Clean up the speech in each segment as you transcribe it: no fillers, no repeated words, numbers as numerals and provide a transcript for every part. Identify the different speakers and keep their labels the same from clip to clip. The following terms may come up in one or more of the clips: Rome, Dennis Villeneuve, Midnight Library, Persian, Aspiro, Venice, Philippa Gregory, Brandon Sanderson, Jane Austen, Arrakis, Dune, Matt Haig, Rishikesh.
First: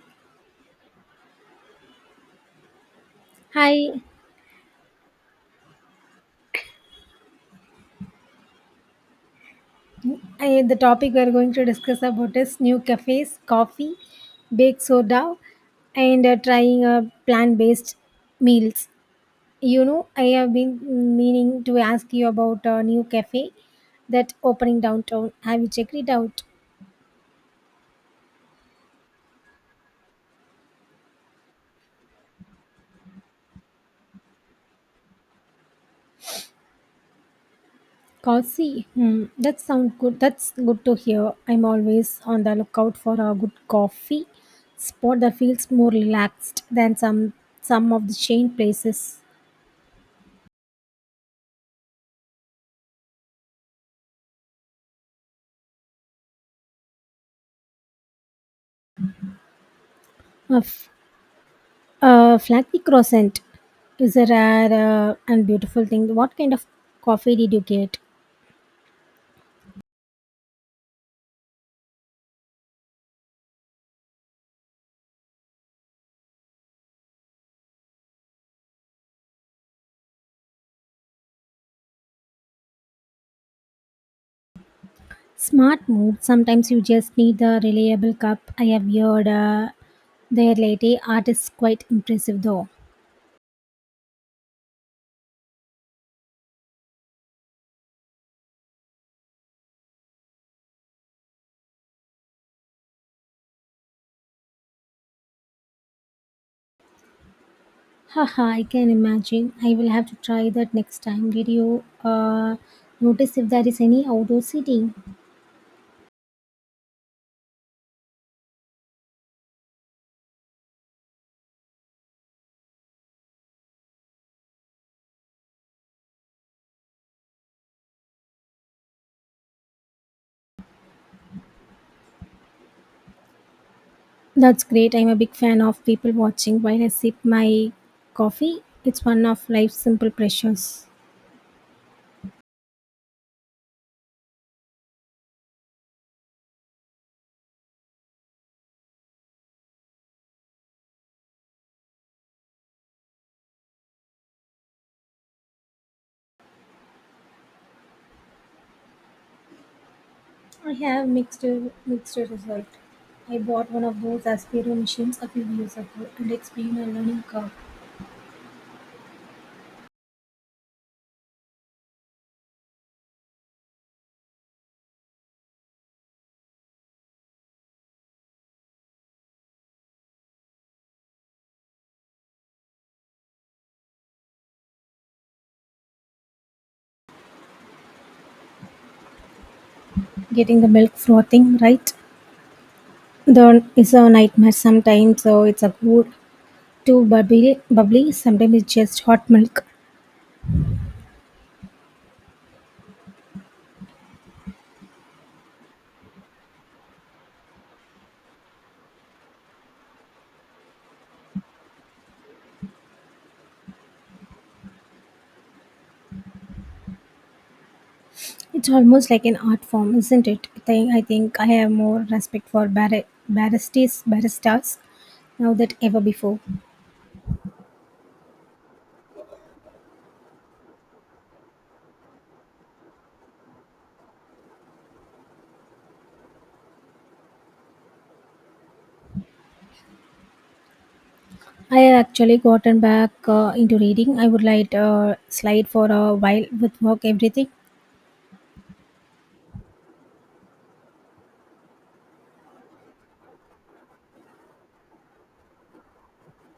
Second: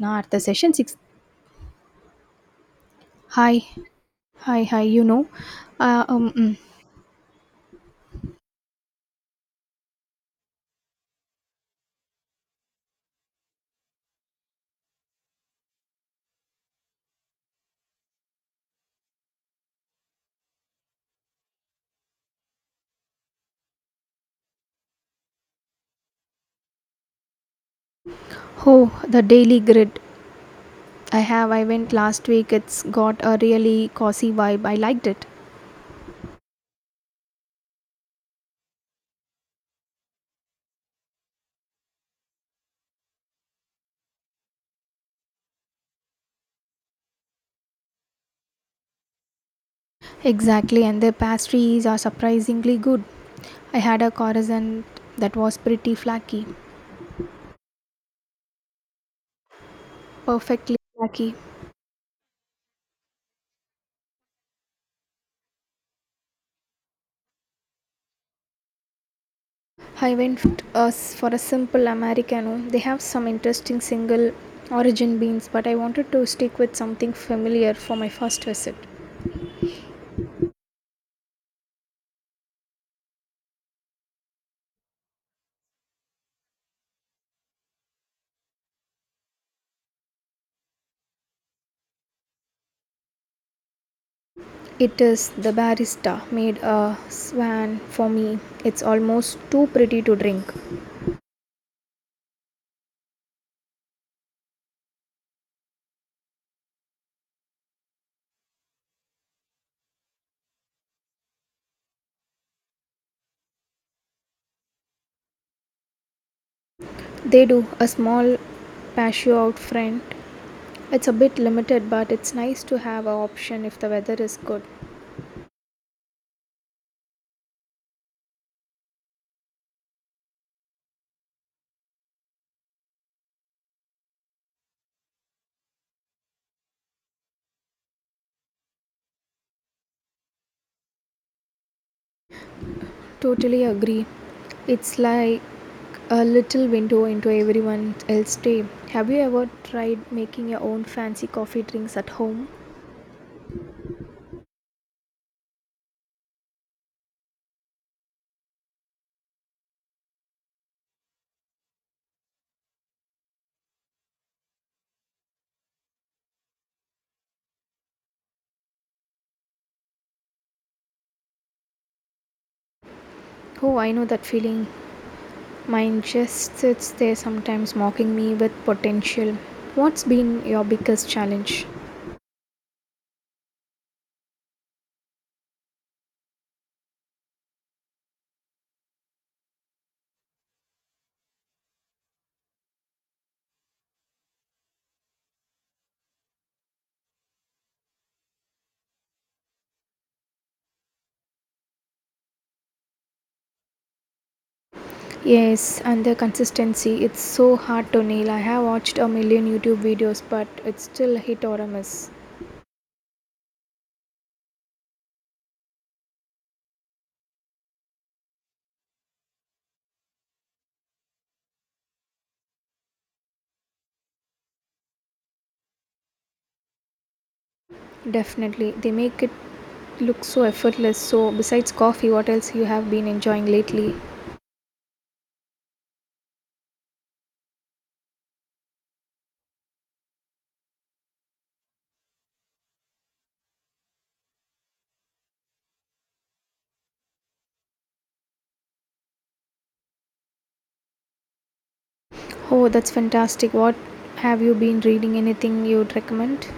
Speaker 1: Now at the session six. Hi,
Speaker 2: Hi,
Speaker 1: hi, hi. Uh, um, mm.
Speaker 2: I, the topic we are going to discuss about is new cafes, coffee, baked soda, and trying plant-based meals. You know, I have been meaning to ask you about a new cafe that opening downtown. Have you checked it out?
Speaker 1: oh, the daily grid. I have. I went last week. It's got a really cozy vibe. I liked it.
Speaker 2: Coffee. Hmm, that sounds good. That's good to hear. I'm always on the lookout for a good coffee spot that feels more relaxed than some of the chain places.
Speaker 1: Exactly, and their pastries are surprisingly good. I had a croissant that was pretty
Speaker 2: Ugh.
Speaker 1: perfectly flaky.
Speaker 2: Flaky croissant is a rare and beautiful thing. What kind of coffee did you get?
Speaker 1: I went f- us for a simple americano. They have some interesting single origin beans, but I wanted to stick with something familiar for my first visit.
Speaker 2: Smart move. Sometimes you just need a reliable cup. I have heard their latte art is quite impressive though.
Speaker 1: It is the barista made a swan for me. It's almost too pretty to drink.
Speaker 2: Haha, I can imagine. I will have to try that next time. Did you notice if there is any outdoor seating?
Speaker 1: They do a small patio out front. It's a bit limited, but it's nice to have an option if the weather is good.
Speaker 2: That's great. I'm a big fan of people watching while I sip my coffee. It's one of life's simple pleasures.
Speaker 1: Totally agree. It's like a little window into everyone else's day. Have you ever tried making your own fancy coffee drinks at home?
Speaker 2: I have mixed result. I bought one of those Aspiro machines a few years ago and it's been a learning curve.
Speaker 1: Oh, I know that feeling. Mine just sits there sometimes mocking me with potential. What's been your biggest challenge?
Speaker 2: Getting the milk frothing right there is a nightmare sometimes. So it's a good too bubbly, bubbly. Sometimes it's just hot milk.
Speaker 1: Yes, and the consistency. It's so hard to nail. I have watched a million YouTube videos, but it's still a hit or a miss.
Speaker 2: It's almost like an art form, isn't it? I think I have more respect for bar baristas now than ever before.
Speaker 1: Definitely. They make it look so effortless. So, besides coffee, what else you have been enjoying lately?
Speaker 2: I have actually gotten back into reading. I would like slide for a while with work everything.
Speaker 1: Oh, that's fantastic. What have you been reading? Anything you'd recommend?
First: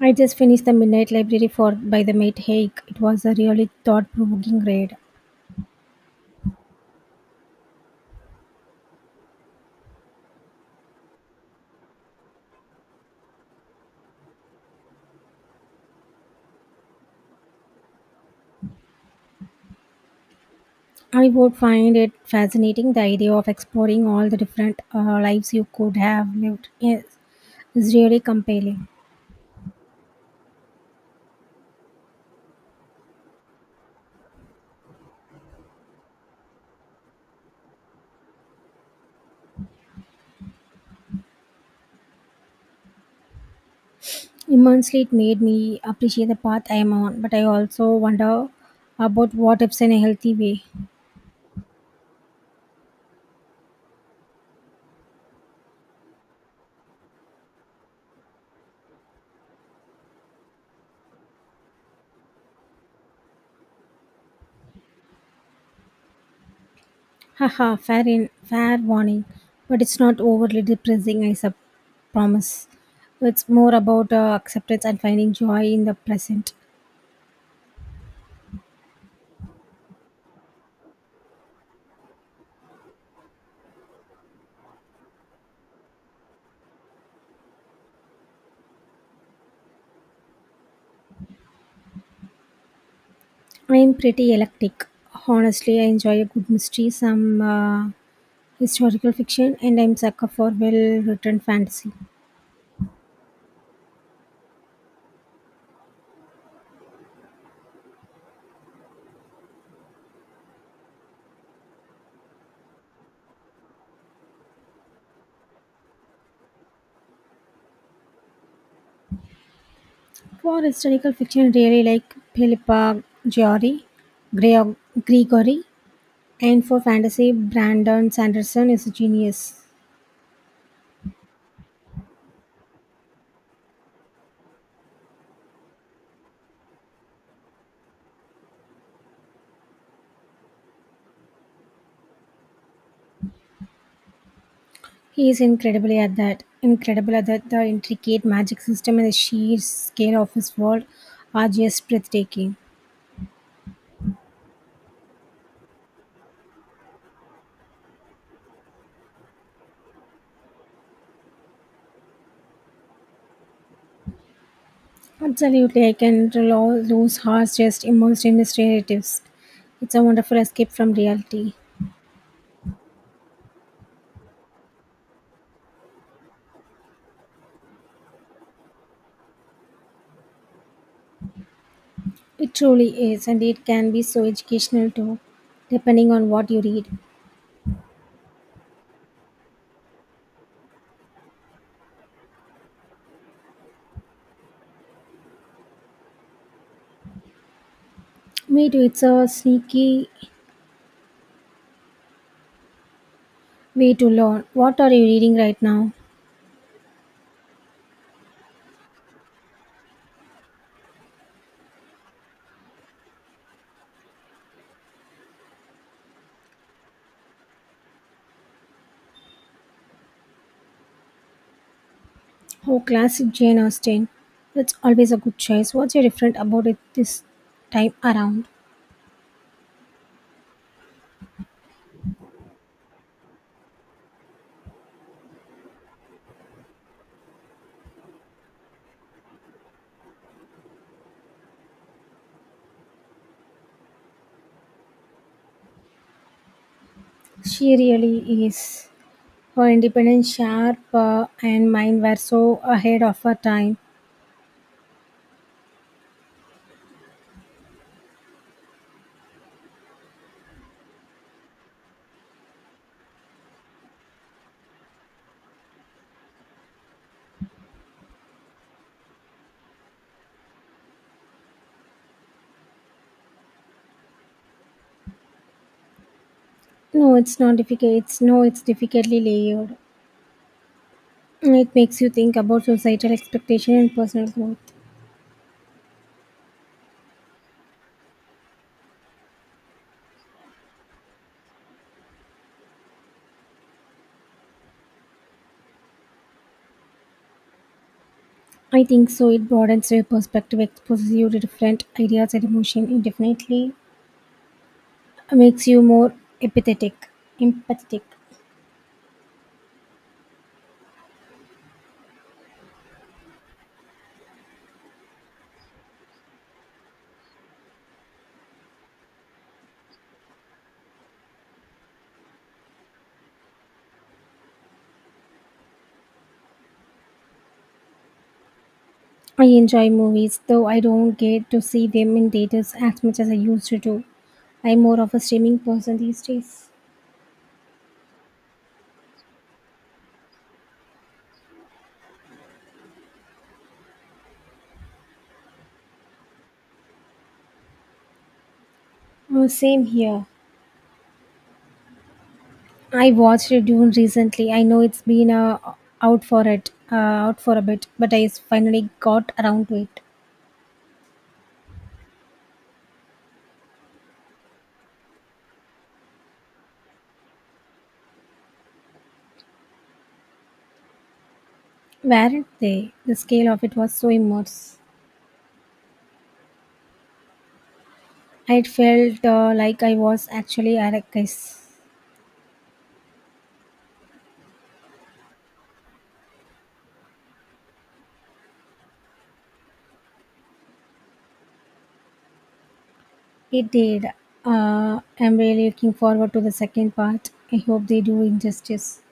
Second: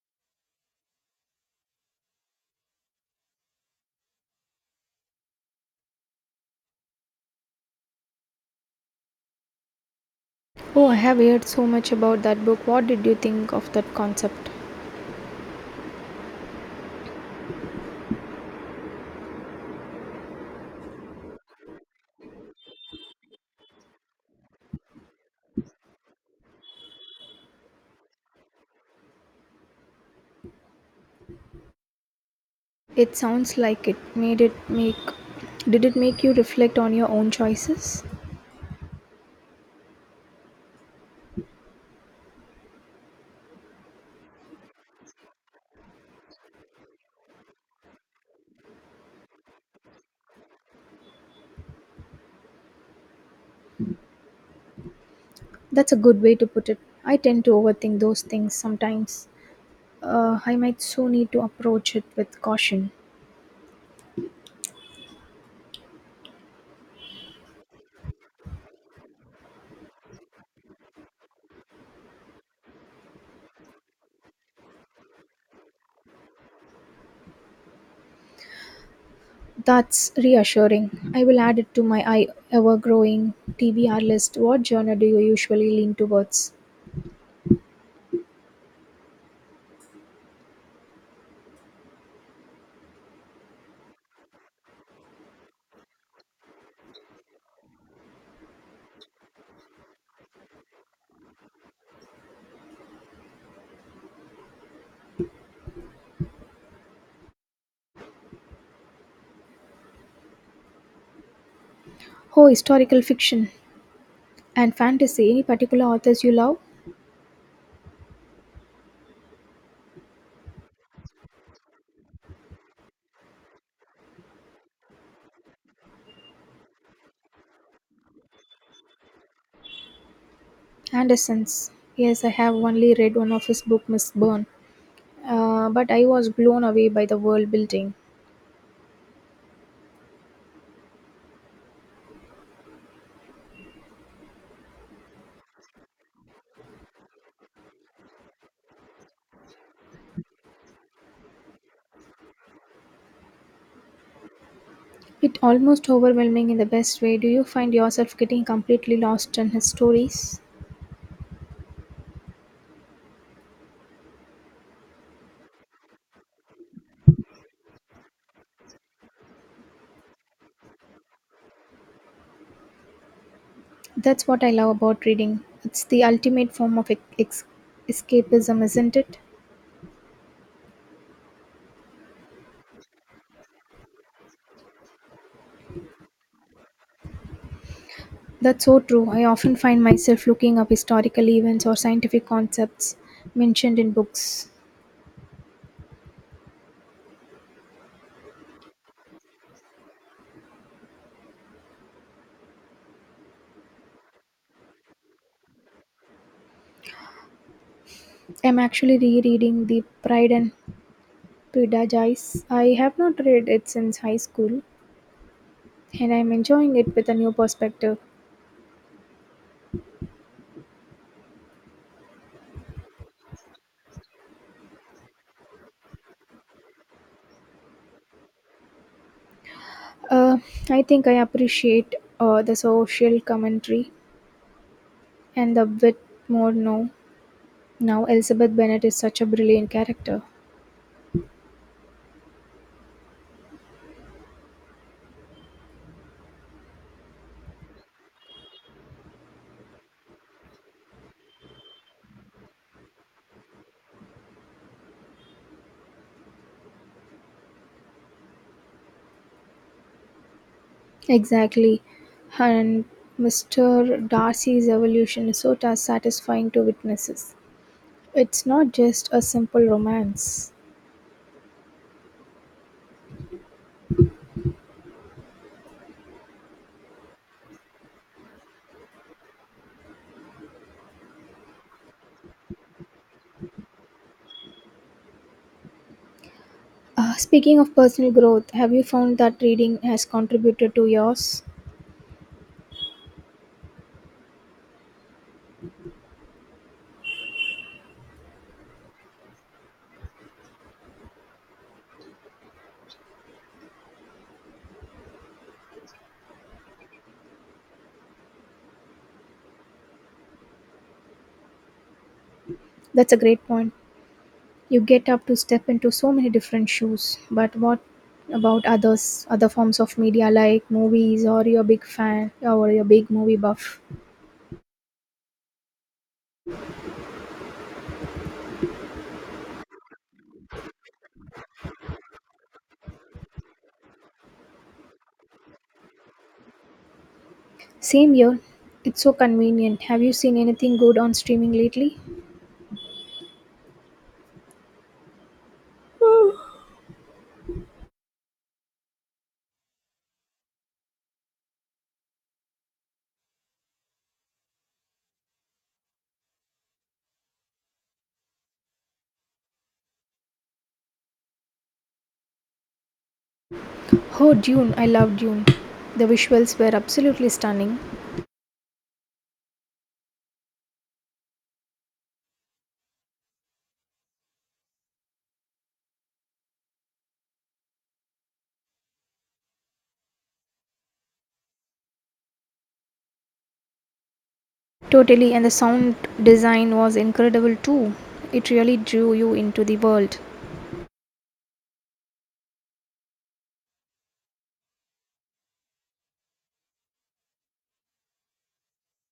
Speaker 2: I just finished the Midnight Library for by the Mate Haig. It was a really thought-provoking read.
Speaker 1: Oh, I have heard so much about that book. What did you think of that concept?
Speaker 2: I would find it fascinating, the idea of exploring all the different lives you could have lived. Yes, is really compelling.
Speaker 1: It sounds like it made it make Did it make you reflect on your own choices?
Speaker 2: Immensely, it made me appreciate the path I am on, but I also wonder about what ifs in a healthy way.
Speaker 1: That's a good way to put it. I tend to overthink those things sometimes. I might so need to approach it with caution.
Speaker 2: Haha, fair warning, but it's not overly depressing. Promise. It's more about acceptance and finding joy in the present.
Speaker 1: That's reassuring. I will add it to my I ever growing TBR list. What genre do you usually lean towards?
Speaker 2: I'm pretty eclectic. Honestly, I enjoy a good mystery, some historical fiction, and I'm sucker for well-written fantasy.
Speaker 1: Oh, historical fiction and fantasy. Any particular authors you love?
Speaker 2: For historical fiction, really like Philippa Giori, Greg- Gregory, and for fantasy, Brandon Sanderson is a genius.
Speaker 1: Anderson's. Yes, I have only read one of his book, Miss Byrne. But I was blown away by the world building.
Speaker 2: He is incredibly at that. Incredible at that. The intricate magic system and the sheer scale of his world are just breathtaking.
Speaker 1: It almost overwhelming in the best way. Do you find yourself getting completely lost in his stories?
Speaker 2: Absolutely, lose hearts just immersed in these narratives. It's a wonderful escape from reality.
Speaker 1: That's what I love about reading. It's the ultimate form of escapism, isn't it?
Speaker 2: It truly is, and it can be so educational too, depending on what you read.
Speaker 1: That's so true. I often find myself looking up historical events or scientific concepts mentioned in books.
Speaker 2: Me too, it's a sneaky way to learn. What are you reading right now?
Speaker 1: I'm actually rereading The Pride and Prejudice. I have not read it since high school, and I'm enjoying it with a new perspective.
Speaker 2: Oh, classic Jane Austen. That's always a good choice. What's your different about it this time around?
Speaker 1: Uh, I think I appreciate the social commentary and a bit more now. Now, Elizabeth Bennet is such a brilliant character.
Speaker 2: She really is. Her independent, sharp, and mine were so ahead of her time.
Speaker 1: Exactly. And Mr. Darcy's evolution is so satisfying to witnesses. It's not just a simple romance.
Speaker 2: No, it's not difficult. It's no, it's difficultly layered. It makes you think about societal expectation and personal growth.
Speaker 1: Speaking of personal growth, have you found that reading has contributed to yours?
Speaker 2: I think so. It broadens your perspective, exposes you to different ideas and emotion. It definitely makes you more empathetic. Empathetic.
Speaker 1: That's a great point. You get up to step into so many different shoes. But what about other forms of media like movies or you a big fan or you a big movie buff?
Speaker 2: I enjoy movies, though I don't get to see them in theaters as much as I used to do. I'm more of a streaming person these days.
Speaker 1: Same here. It's so convenient. Have you seen anything good on streaming lately?
Speaker 2: Oh, same here. I watched Dune recently. I know it's been out for a bit, but I finally got around to it.
Speaker 1: Oh, Dune. I love Dune. The visuals were absolutely stunning.
Speaker 2: Weren't they? The scale of it was so immense. I felt like I was actually Arrakis.
Speaker 1: Totally, and the sound design was incredible too. It really drew you into the world.
Speaker 2: It did. I'm really looking forward to the second part. I hope they do injustice.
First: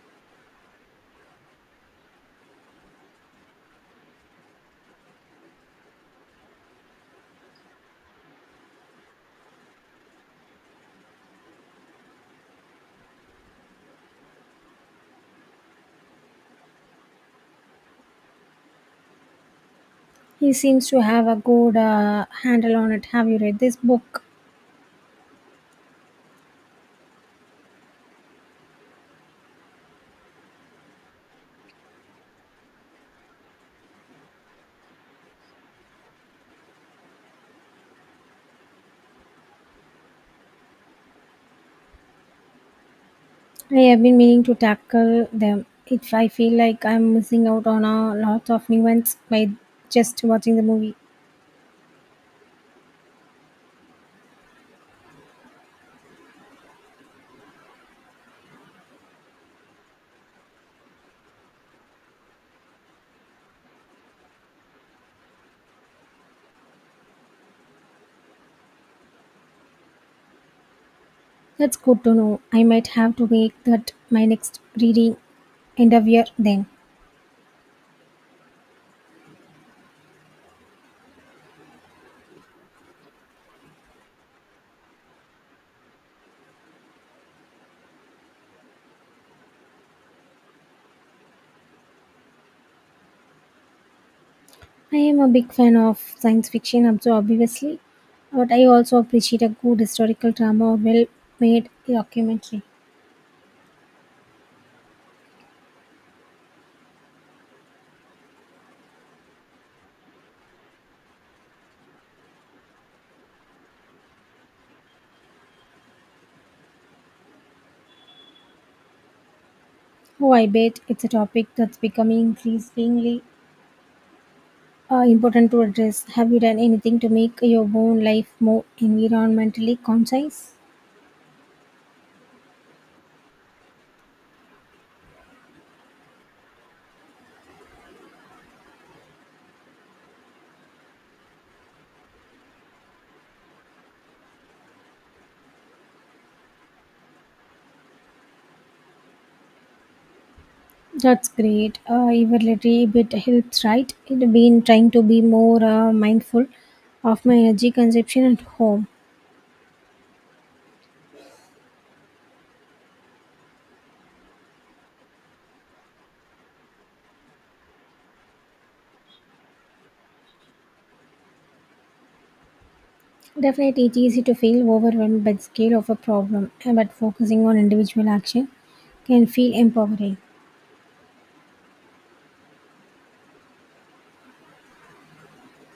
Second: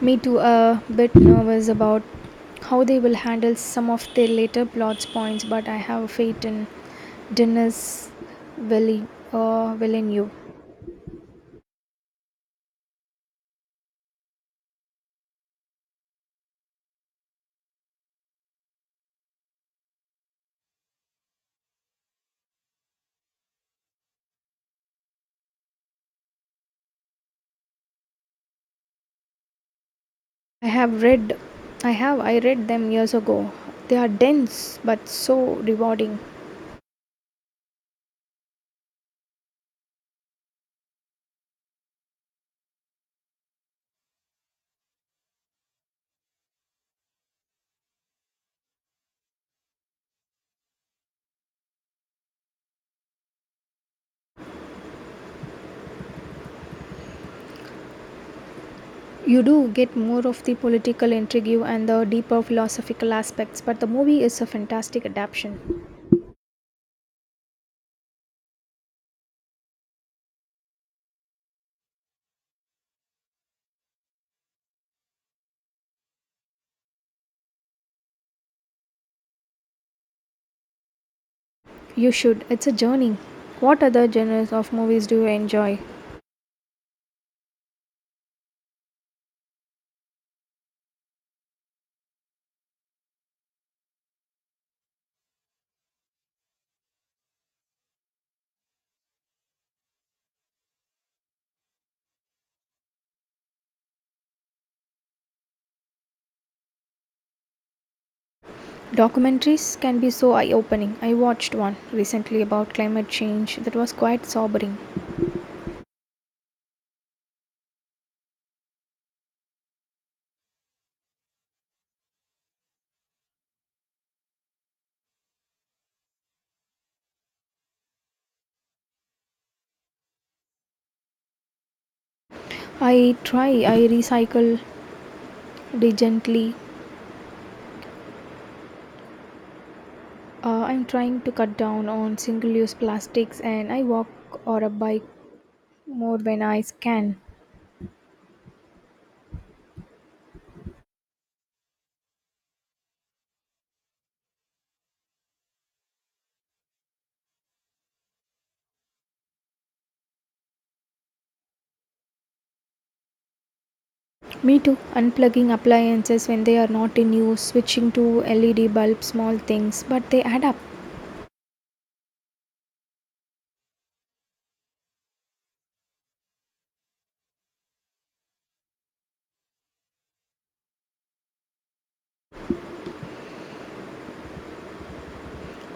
Speaker 1: Me too, a bit nervous about how they will handle some of their later plot points, but I have a faith in Dennis Villeneuve. Uh, Villeneuve.
Speaker 2: He seems to have a good handle on it. Have you read this book?
Speaker 1: I have read, I have, I read them years ago. They are dense but so rewarding.
Speaker 2: I have been meaning to tackle them. If I feel like I'm missing out on a lot of nuance by just watching the movie,
Speaker 1: You do get more of the political intrigue and the deeper philosophical aspects, but the movie is a fantastic adaptation.
Speaker 2: that's good to know. I might have to make that my next reading endeavor then.
Speaker 1: You should. It's a journey. What other genres of movies do you enjoy?
Speaker 2: I am a big fan of science fiction, also obviously, but I also appreciate a good historical drama or well made documentary.
Speaker 1: Documentaries can be so eye opening. I watched one recently about climate change that was quite sobering.
Speaker 2: Oh, I bet it's a topic that's becoming increasingly important to address. Have you done anything to make your own life more environmentally conscious?
Speaker 1: I recycle diligently. I'm trying to cut down on single use plastics and I walk or a bike more when I can.
Speaker 2: That's great. Even little bit helps, right? I've been trying to be more mindful of my energy consumption at home.
Speaker 1: Me too. Unplugging appliances when they are not in use, switching to LED bulbs, small things, but they add up.
Speaker 2: Definitely, it's easy to feel overwhelmed by the scale of a problem, but focusing on individual action can feel empowering.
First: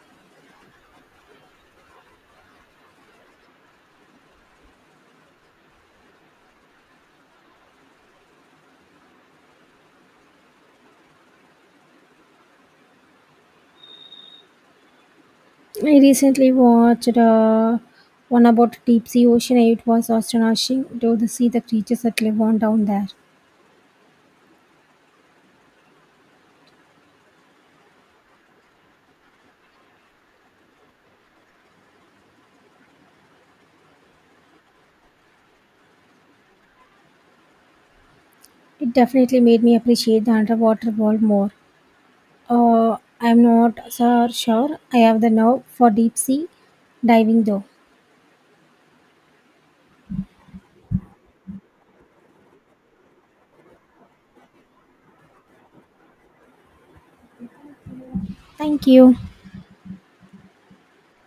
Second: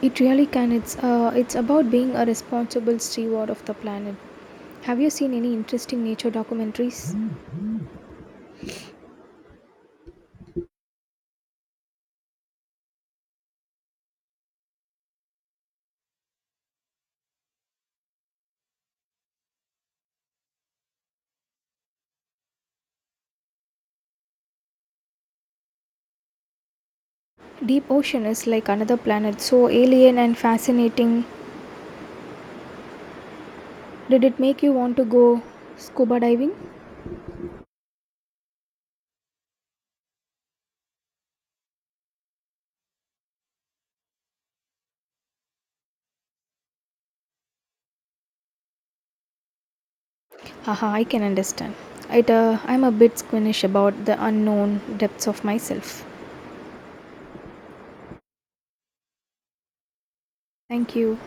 Speaker 1: It really can. It's about being a responsible steward of the planet. Have you seen any interesting nature documentaries?
Speaker 2: I recently watched one about deep sea ocean. It was astonishing to see the creatures that live on down there.
Speaker 1: Deep Ocean is like another planet, so alien and fascinating. Did it make you want to go scuba diving?
Speaker 2: It definitely made me appreciate the underwater world more. I'm not so sure I have the nerve for deep sea diving though.
Speaker 1: Haha, I can understand. I'm a bit squeamish about the unknown depths of myself.
Speaker 2: Thank you.
Speaker 1: Thank you.